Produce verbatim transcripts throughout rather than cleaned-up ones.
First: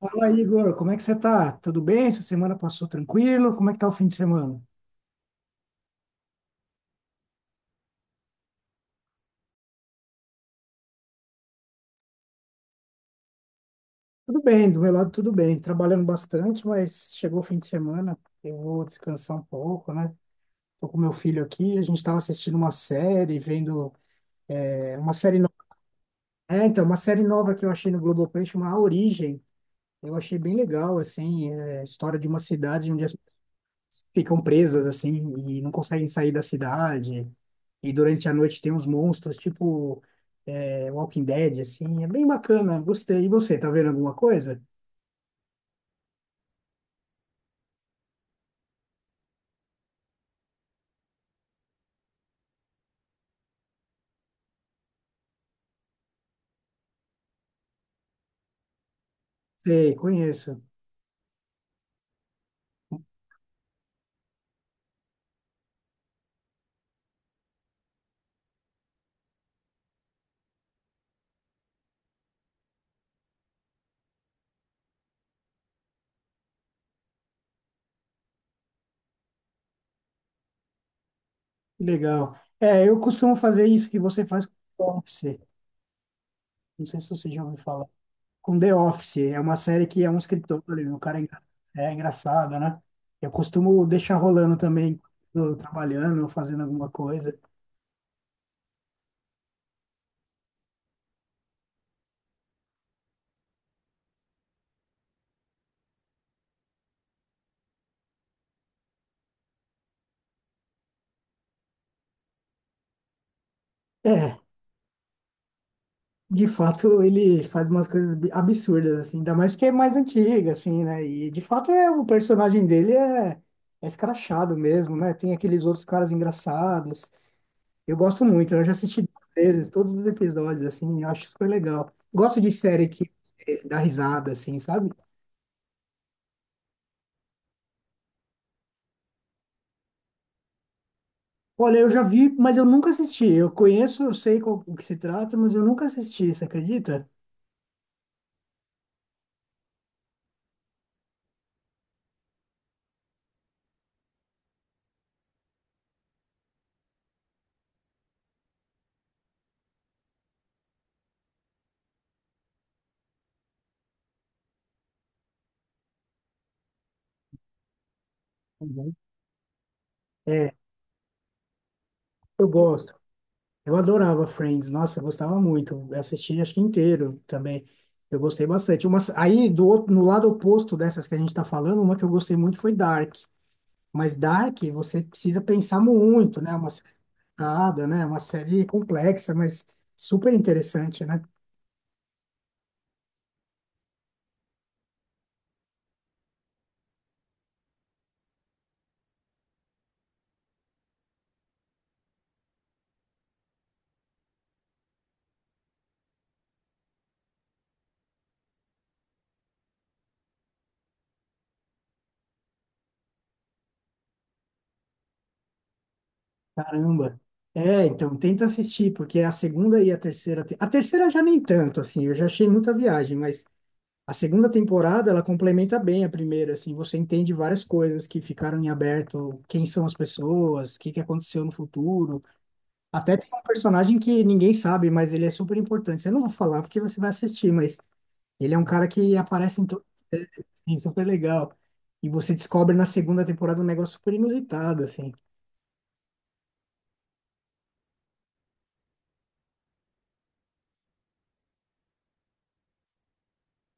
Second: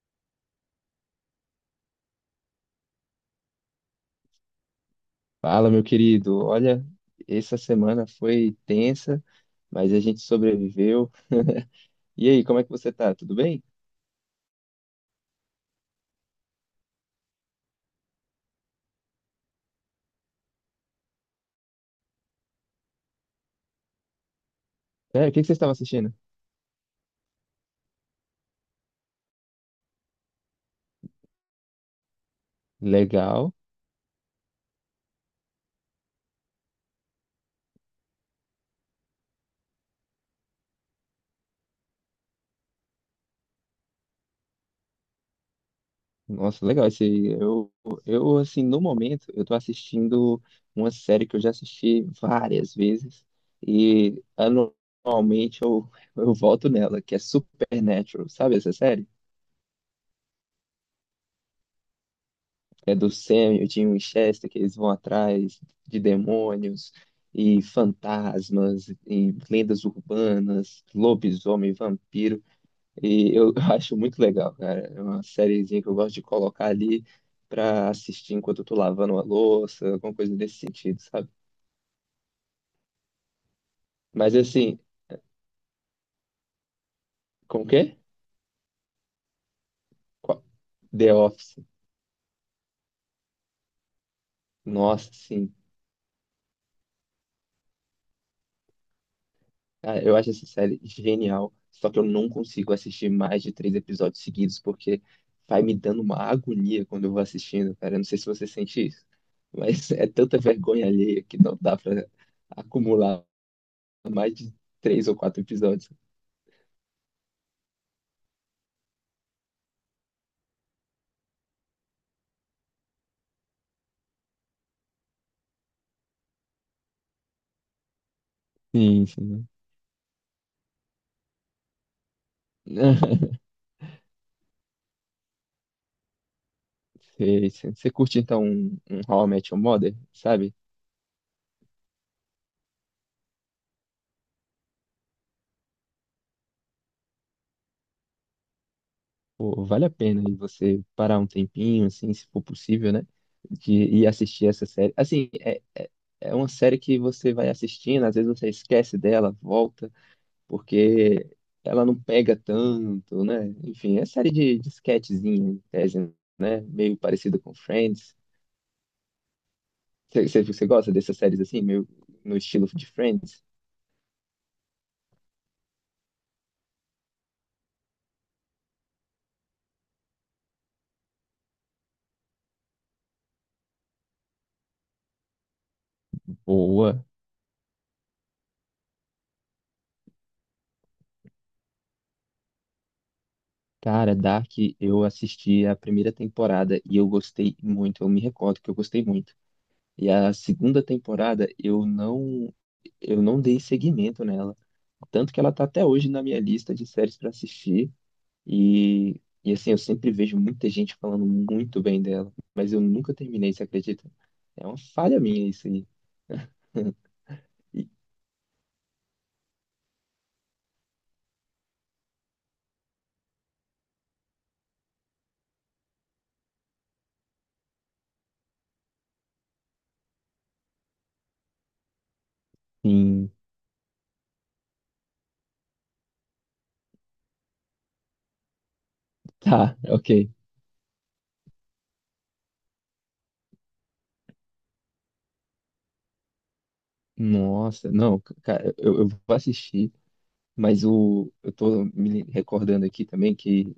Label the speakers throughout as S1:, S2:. S1: Fala aí, Igor, como é que você tá? Tudo bem? Essa semana passou tranquilo? Como é que tá o fim de semana?
S2: Fala, meu querido. Olha, essa semana foi tensa, mas a gente sobreviveu. E aí, como é que você tá? Tudo bem?
S1: Tudo bem, do meu lado tudo bem. Trabalhando bastante, mas chegou o fim de semana, eu vou descansar um pouco, né? Tô com meu filho aqui, a gente tava assistindo uma série, vendo é, uma
S2: Sério, o
S1: série
S2: que que você
S1: nova.
S2: estava assistindo?
S1: É, então, uma série nova que eu achei no Globoplay chama A Origem. Eu achei bem legal, assim, é, a história de uma cidade onde
S2: Legal.
S1: ficam presas assim e não conseguem sair da cidade. E durante a noite tem uns monstros, tipo é, Walking Dead, assim. É bem bacana, gostei. E você, tá vendo alguma coisa?
S2: Nossa, legal. Esse, eu, eu, assim, no momento, eu tô assistindo uma série que eu já assisti várias vezes e anualmente eu, eu volto nela, que é Supernatural. Sabe essa série?
S1: Sei, conheço.
S2: É do Sam e o Dean Winchester, que eles vão atrás de demônios e fantasmas e lendas urbanas, lobisomem, vampiro. E eu acho muito legal, cara. É uma sériezinha que eu gosto de colocar ali pra assistir enquanto eu tô lavando uma louça, alguma coisa desse sentido, sabe?
S1: Que legal. É, eu costumo fazer isso que você
S2: Mas
S1: faz com
S2: assim,
S1: The Office. Não sei se você já ouviu
S2: com o
S1: falar.
S2: quê?
S1: Com The Office. É uma série que é um
S2: Qual-
S1: escritório, o
S2: The
S1: cara é, engra-
S2: Office.
S1: é engraçado, né? Eu costumo deixar rolando também,
S2: Nossa,
S1: quando
S2: sim.
S1: eu tô trabalhando, ou fazendo alguma coisa.
S2: Cara, eu acho essa série genial, só que eu não consigo assistir mais de três episódios seguidos, porque vai me dando uma agonia quando eu vou assistindo, cara. Eu não sei se você sente isso, mas é tanta vergonha alheia que não dá pra acumular mais
S1: É,
S2: de três ou quatro episódios.
S1: de fato, ele faz umas coisas bi- absurdas, assim, ainda mais porque é mais antiga, assim, né? E de fato é o personagem dele é, é escrachado mesmo, né? Tem aqueles outros caras engraçados. Eu gosto muito, eu já assisti
S2: Sim,
S1: duas
S2: sim.
S1: vezes todos os episódios, assim, eu acho super legal. Gosto de série que eh, dá risada, assim, sabe?
S2: Sei, sei. Você curte então um, um How I Met Your Mother, sabe?
S1: Olha, eu já vi, mas eu nunca assisti. Eu conheço, eu sei qual- o que se trata, mas eu nunca assisti, você acredita?
S2: Pô, vale a pena aí você parar um tempinho, assim, se for possível, né? De ir assistir essa série. Assim, é, é, é uma série que você vai assistindo, às vezes você esquece dela, volta, porque ela não pega tanto, né? Enfim, é série de, de sketchzinha, em tese, né? Meio parecida com Friends.
S1: Uhum.
S2: Você você-
S1: É,
S2: você gosta dessas séries assim, meio no
S1: eu
S2: estilo de
S1: gosto.
S2: Friends?
S1: Eu adorava Friends, nossa, eu gostava muito. Eu assisti acho que inteiro também. Eu gostei bastante. Uma, aí do outro, no lado oposto dessas que a gente está falando, uma que eu gostei muito foi Dark. Mas Dark, você precisa pensar muito, né? Uma série
S2: Boa.
S1: complicada, né? Uma série complexa, mas super interessante, né?
S2: Cara, Dark, eu assisti a primeira temporada e eu gostei muito. Eu me recordo que eu gostei muito. E a segunda temporada eu não eu não dei seguimento nela, tanto que ela tá até hoje na minha lista de séries para assistir e e assim, eu sempre vejo muita gente falando muito bem dela, mas eu nunca terminei, você acredita? É uma falha minha isso aí.
S1: Caramba. É,
S2: E-
S1: então tenta assistir, porque a segunda e a terceira, te- a terceira já nem tanto assim, eu já achei muita viagem, mas a segunda temporada, ela complementa bem a primeira, assim, você entende várias coisas que ficaram em aberto, quem são as pessoas, o que que aconteceu no futuro. Até tem
S2: Sim,
S1: um personagem que ninguém sabe, mas ele é super importante. Eu não vou falar porque você vai assistir, mas ele é um cara que aparece em
S2: tá,
S1: to...
S2: ok.
S1: é, é super legal. E você descobre na segunda temporada um negócio super inusitado, assim.
S2: Nossa, não, c- cara, eu, eu vou assistir, mas o, eu tô me recordando aqui também que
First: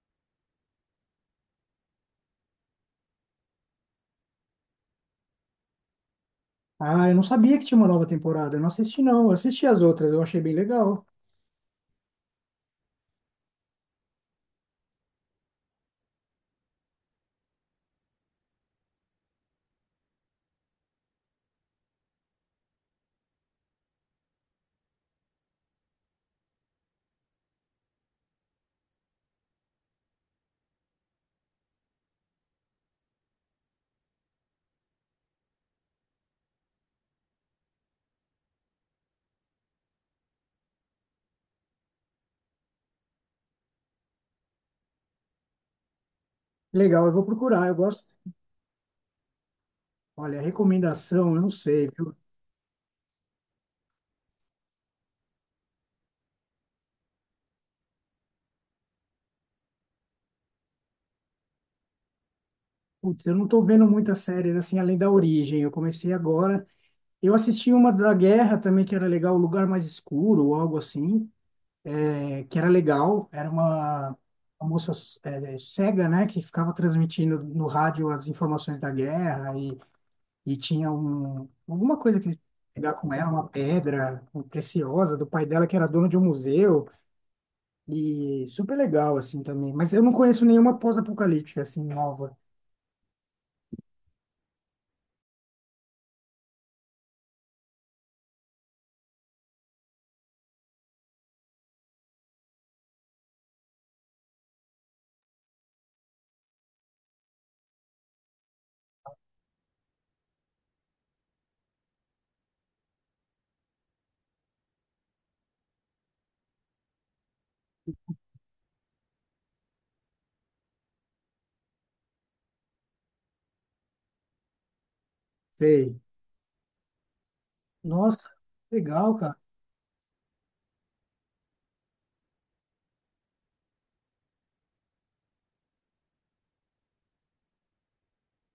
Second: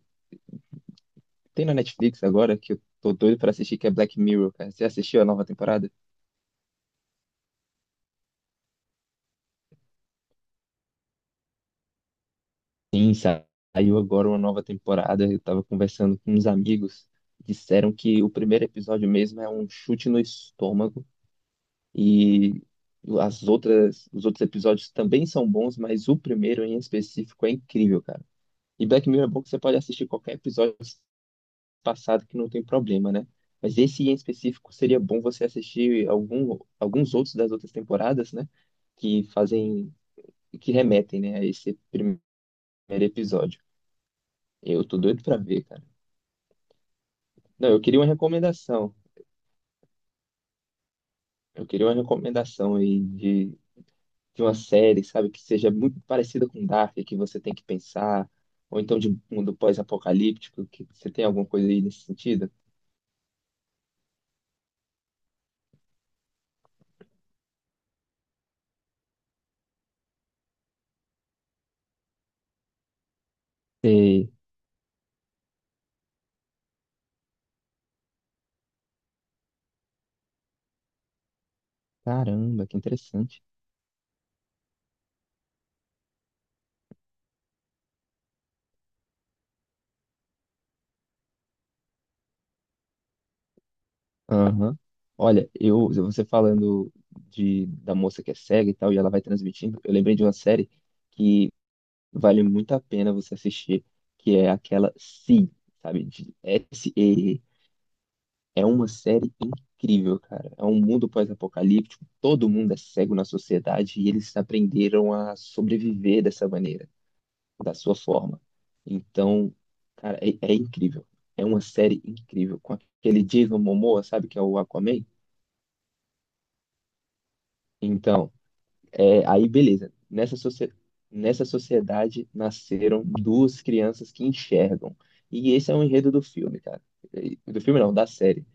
S2: tem na Netflix agora que eu tô doido pra assistir, que é Black Mirror, cara. Você assistiu a nova temporada?
S1: Ah, eu não sabia que tinha uma nova temporada. Eu não assisti, não. Eu assisti as outras, eu achei bem legal.
S2: Sim, sa- saiu agora uma nova temporada. Eu estava conversando com uns amigos. Disseram que o primeiro episódio mesmo é um chute no estômago e as outras, os outros episódios também são bons, mas o primeiro em específico é incrível, cara. E Black Mirror é bom que você pode assistir qualquer episódio passado que não tem problema, né? Mas esse em específico seria bom você assistir algum, alguns outros das outras temporadas, né? Que fazem, que remetem, né, a esse primeiro episódio. Eu tô doido pra ver, cara.
S1: Legal, eu vou procurar,
S2: Não,
S1: eu
S2: eu queria
S1: gosto.
S2: uma recomendação.
S1: Olha, recomendação, eu não
S2: Eu queria
S1: sei.
S2: uma recomendação aí de, de uma série, sabe, que seja muito parecida com Dark, que você tem que pensar, ou então de um mundo pós-apocalíptico, que você tem alguma coisa aí nesse sentido?
S1: Putz, eu não tô vendo muitas séries assim além da Origem. Eu comecei agora. Eu assisti uma da Guerra também que era legal, O Lugar Mais Escuro ou algo assim, é, que era legal. Era uma,
S2: Sei.
S1: uma moça é, cega, né, que ficava transmitindo no rádio as informações da guerra e, e tinha um, alguma coisa que eles
S2: Caramba, que
S1: pegar com ela,
S2: interessante.
S1: uma pedra preciosa do pai dela que era dono de um museu e super legal assim também. Mas eu não conheço nenhuma pós-apocalíptica assim nova.
S2: Aham. Olha, eu, você falando de, da moça que é cega e tal, e ela vai transmitindo, eu lembrei de uma série que vale muito a pena você assistir, que é aquela Si, sabe, de S E E. É uma série incrível, cara. É um mundo pós-apocalíptico, todo mundo é cego na sociedade e eles aprenderam a sobreviver dessa maneira, da sua forma. Então, cara, é, é incrível. É uma série incrível. Com aquele Jason Momoa, sabe, que é o Aquaman?
S1: Sei. Nossa,
S2: Então,
S1: legal,
S2: é,
S1: cara.
S2: aí beleza. Nessa, socie- nessa sociedade nasceram duas crianças que enxergam. E esse é o enredo do filme, cara. E- Do filme não, da série.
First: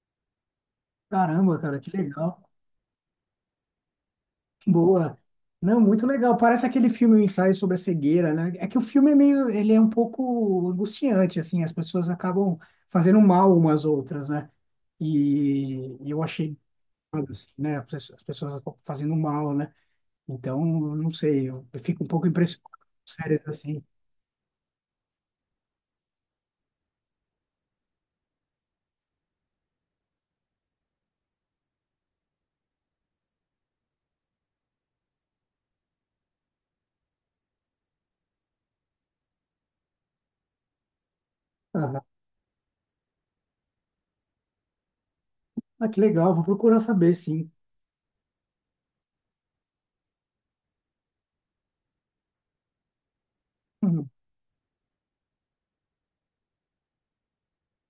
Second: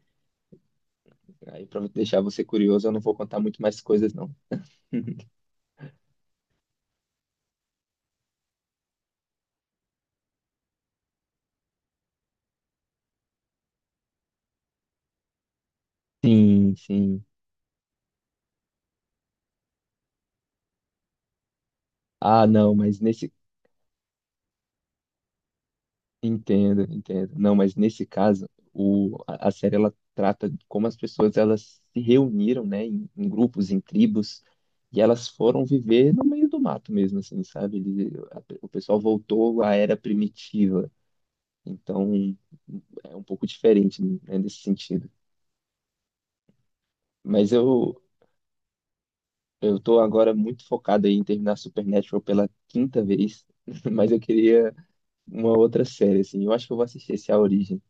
S1: Caramba,
S2: Aí,
S1: cara,
S2: pra
S1: que
S2: deixar você
S1: legal.
S2: curioso, eu não vou contar muito mais coisas, não.
S1: Boa. Não, muito legal. Parece aquele filme, O Ensaio sobre a Cegueira, né? É que o filme é meio, ele é um pouco angustiante, assim, as pessoas acabam fazendo mal umas outras, né? E eu achei,
S2: Sim, sim.
S1: assim, né? As pessoas as pessoas fazendo mal, né? Então, não sei, eu fico um pouco
S2: Ah,
S1: impressionado
S2: não,
S1: com
S2: mas nesse.
S1: séries assim.
S2: Entendo, entendo. Não, mas nesse caso, o, a a série ela trata de como as pessoas elas se reuniram, né, em, em grupos, em tribos, e elas foram viver no meio do mato mesmo, assim, sabe? Ele- a- o pessoal voltou à era primitiva.
S1: Aham.
S2: Então, é um pouco diferente, né, nesse sentido.
S1: Ah, que legal, vou procurar saber, sim.
S2: Mas eu eu tô agora muito focado aí em terminar Supernatural pela quinta vez,
S1: Uhum.
S2: mas eu queria uma outra série, assim. Eu acho que eu vou assistir esse A Origem.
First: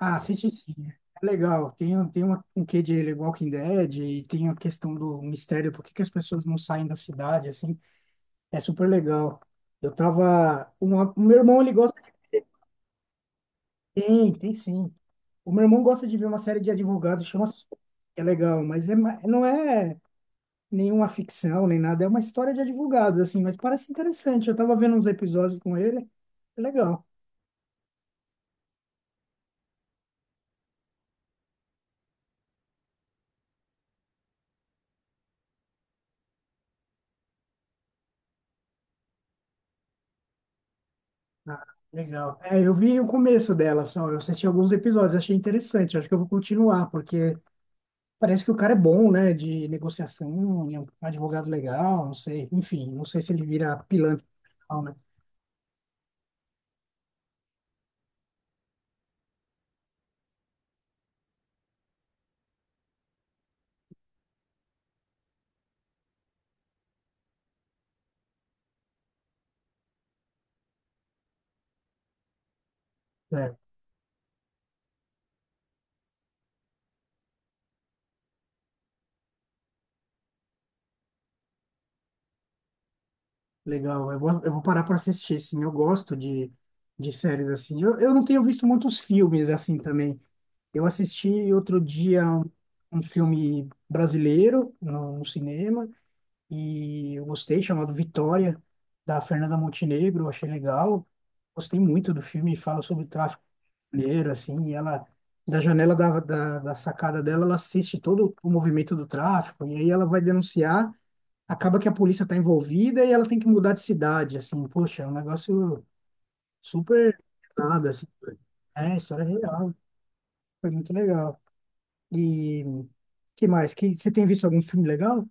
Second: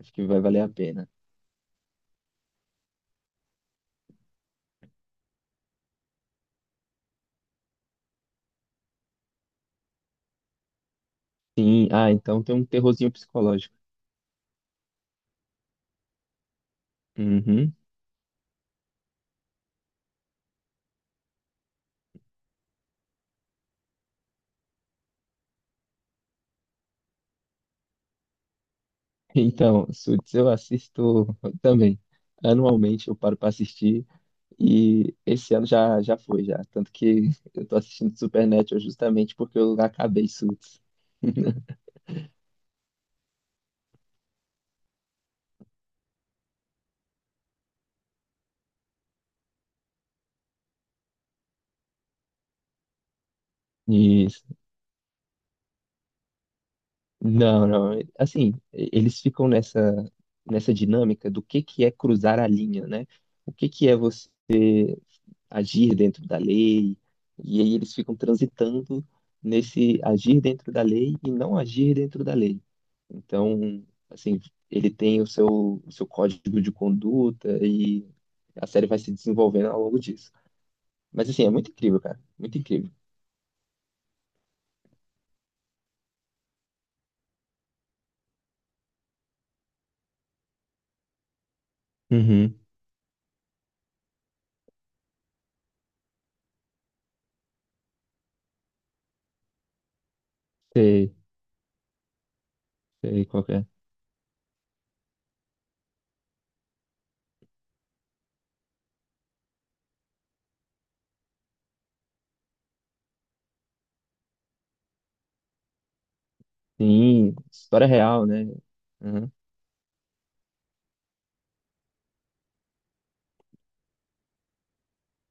S2: Acho que vai
S1: assisti
S2: valer a
S1: sim.
S2: pena.
S1: É legal. Tem, um- tem uma, um quê de Walking Dead e tem a questão do mistério, por que que as pessoas não saem da cidade, assim. É super legal. Eu tava... Uma, o meu irmão, ele
S2: Sim,
S1: gosta...
S2: ah, então tem um terrorzinho psicológico.
S1: Tem, tem sim. O meu irmão gosta de ver uma série de advogados, chama... Su-
S2: Uhum.
S1: é legal, mas é, ma- não é nenhuma ficção, nem nada. É uma história de advogados, assim, mas parece interessante. Eu tava vendo uns episódios com ele. É legal.
S2: Então, Suits eu assisto também. Anualmente eu paro para assistir e esse ano já já foi já, tanto que eu tô assistindo Supernatural justamente porque eu acabei Suits.
S1: Ah, legal. É, eu vi o começo dela só, eu assisti alguns episódios, achei interessante. Acho que eu vou continuar, porque parece que o cara é bom, né, de negociação, é um advogado legal, não sei. Enfim, não sei se ele vira pilantra,
S2: Isso.
S1: não, né?
S2: Não, não. Assim, eles ficam nessa nessa dinâmica do que que é cruzar a linha, né? O que que é você agir dentro da lei, e aí eles ficam transitando nesse agir dentro da lei e não agir dentro da lei.
S1: É,
S2: Então, assim, ele tem o seu, o seu código de conduta e a série vai se desenvolvendo ao longo disso. Mas, assim, é muito incrível, cara, muito incrível.
S1: legal. Eu vou, eu vou parar para assistir, sim. Eu gosto de, de séries assim. Eu, eu não tenho visto muitos filmes assim também. Eu assisti outro dia um,
S2: Uhum.
S1: um filme brasileiro no, no cinema. E eu gostei, chamado Vitória, da Fernanda Montenegro, achei legal.
S2: Sei,
S1: Gostei muito do filme, fala sobre o
S2: sei
S1: tráfico
S2: qual que é.
S1: mineiro, assim, e ela, da janela da, da, da sacada dela, ela assiste todo o movimento do tráfico, e aí ela vai denunciar, acaba que a polícia está envolvida e ela tem que mudar de cidade, assim, poxa, é um negócio super
S2: Sim, história
S1: nada, assim,
S2: real, né?
S1: é, história é
S2: Uhum.
S1: real, foi muito legal. E que mais? Que, você tem visto algum filme legal?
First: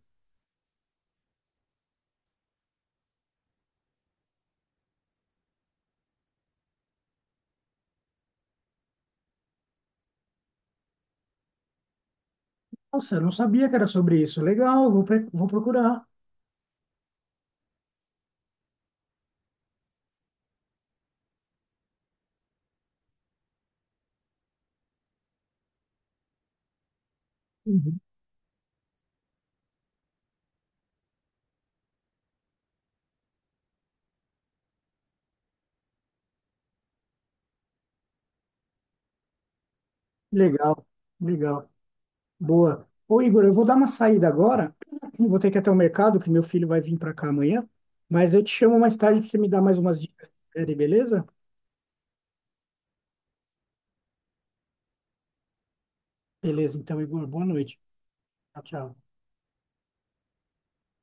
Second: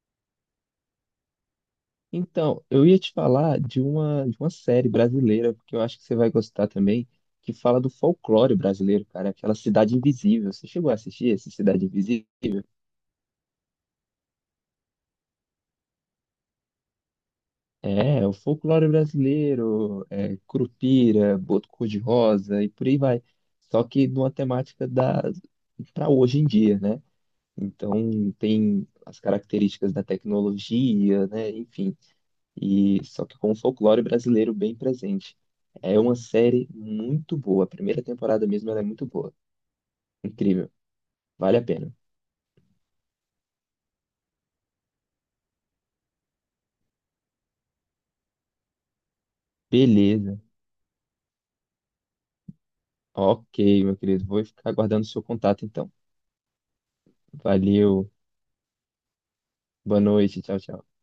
S2: Então, eu ia te falar de uma, de uma série brasileira, que eu acho que você vai gostar também, que fala do folclore brasileiro, cara, aquela Cidade Invisível. Você chegou a assistir essa Cidade Invisível?
S1: Nossa, eu não sabia que era sobre isso. Legal, vou, pre- vou procurar.
S2: É, é o folclore brasileiro, é, Curupira, Boto Cor-de-Rosa e por aí vai. Só que numa temática da para hoje em dia, né? Então
S1: Uhum.
S2: tem as características da tecnologia, né? Enfim, e só que com o folclore brasileiro bem presente. É uma série muito boa. A primeira temporada mesmo ela é muito boa. Incrível.
S1: Legal,
S2: Vale a
S1: legal.
S2: pena.
S1: Boa. Ô, Igor, eu vou dar uma saída agora. Vou ter que ir até o mercado, que meu filho vai vir para cá amanhã. Mas eu te chamo mais tarde para você me dar mais umas dicas de
S2: Beleza.
S1: série, beleza?
S2: Ok, meu querido. Vou ficar aguardando o seu contato então.
S1: Beleza, então, Igor, boa noite.
S2: Valeu.
S1: Tchau, tchau.
S2: Boa noite. Tchau, tchau.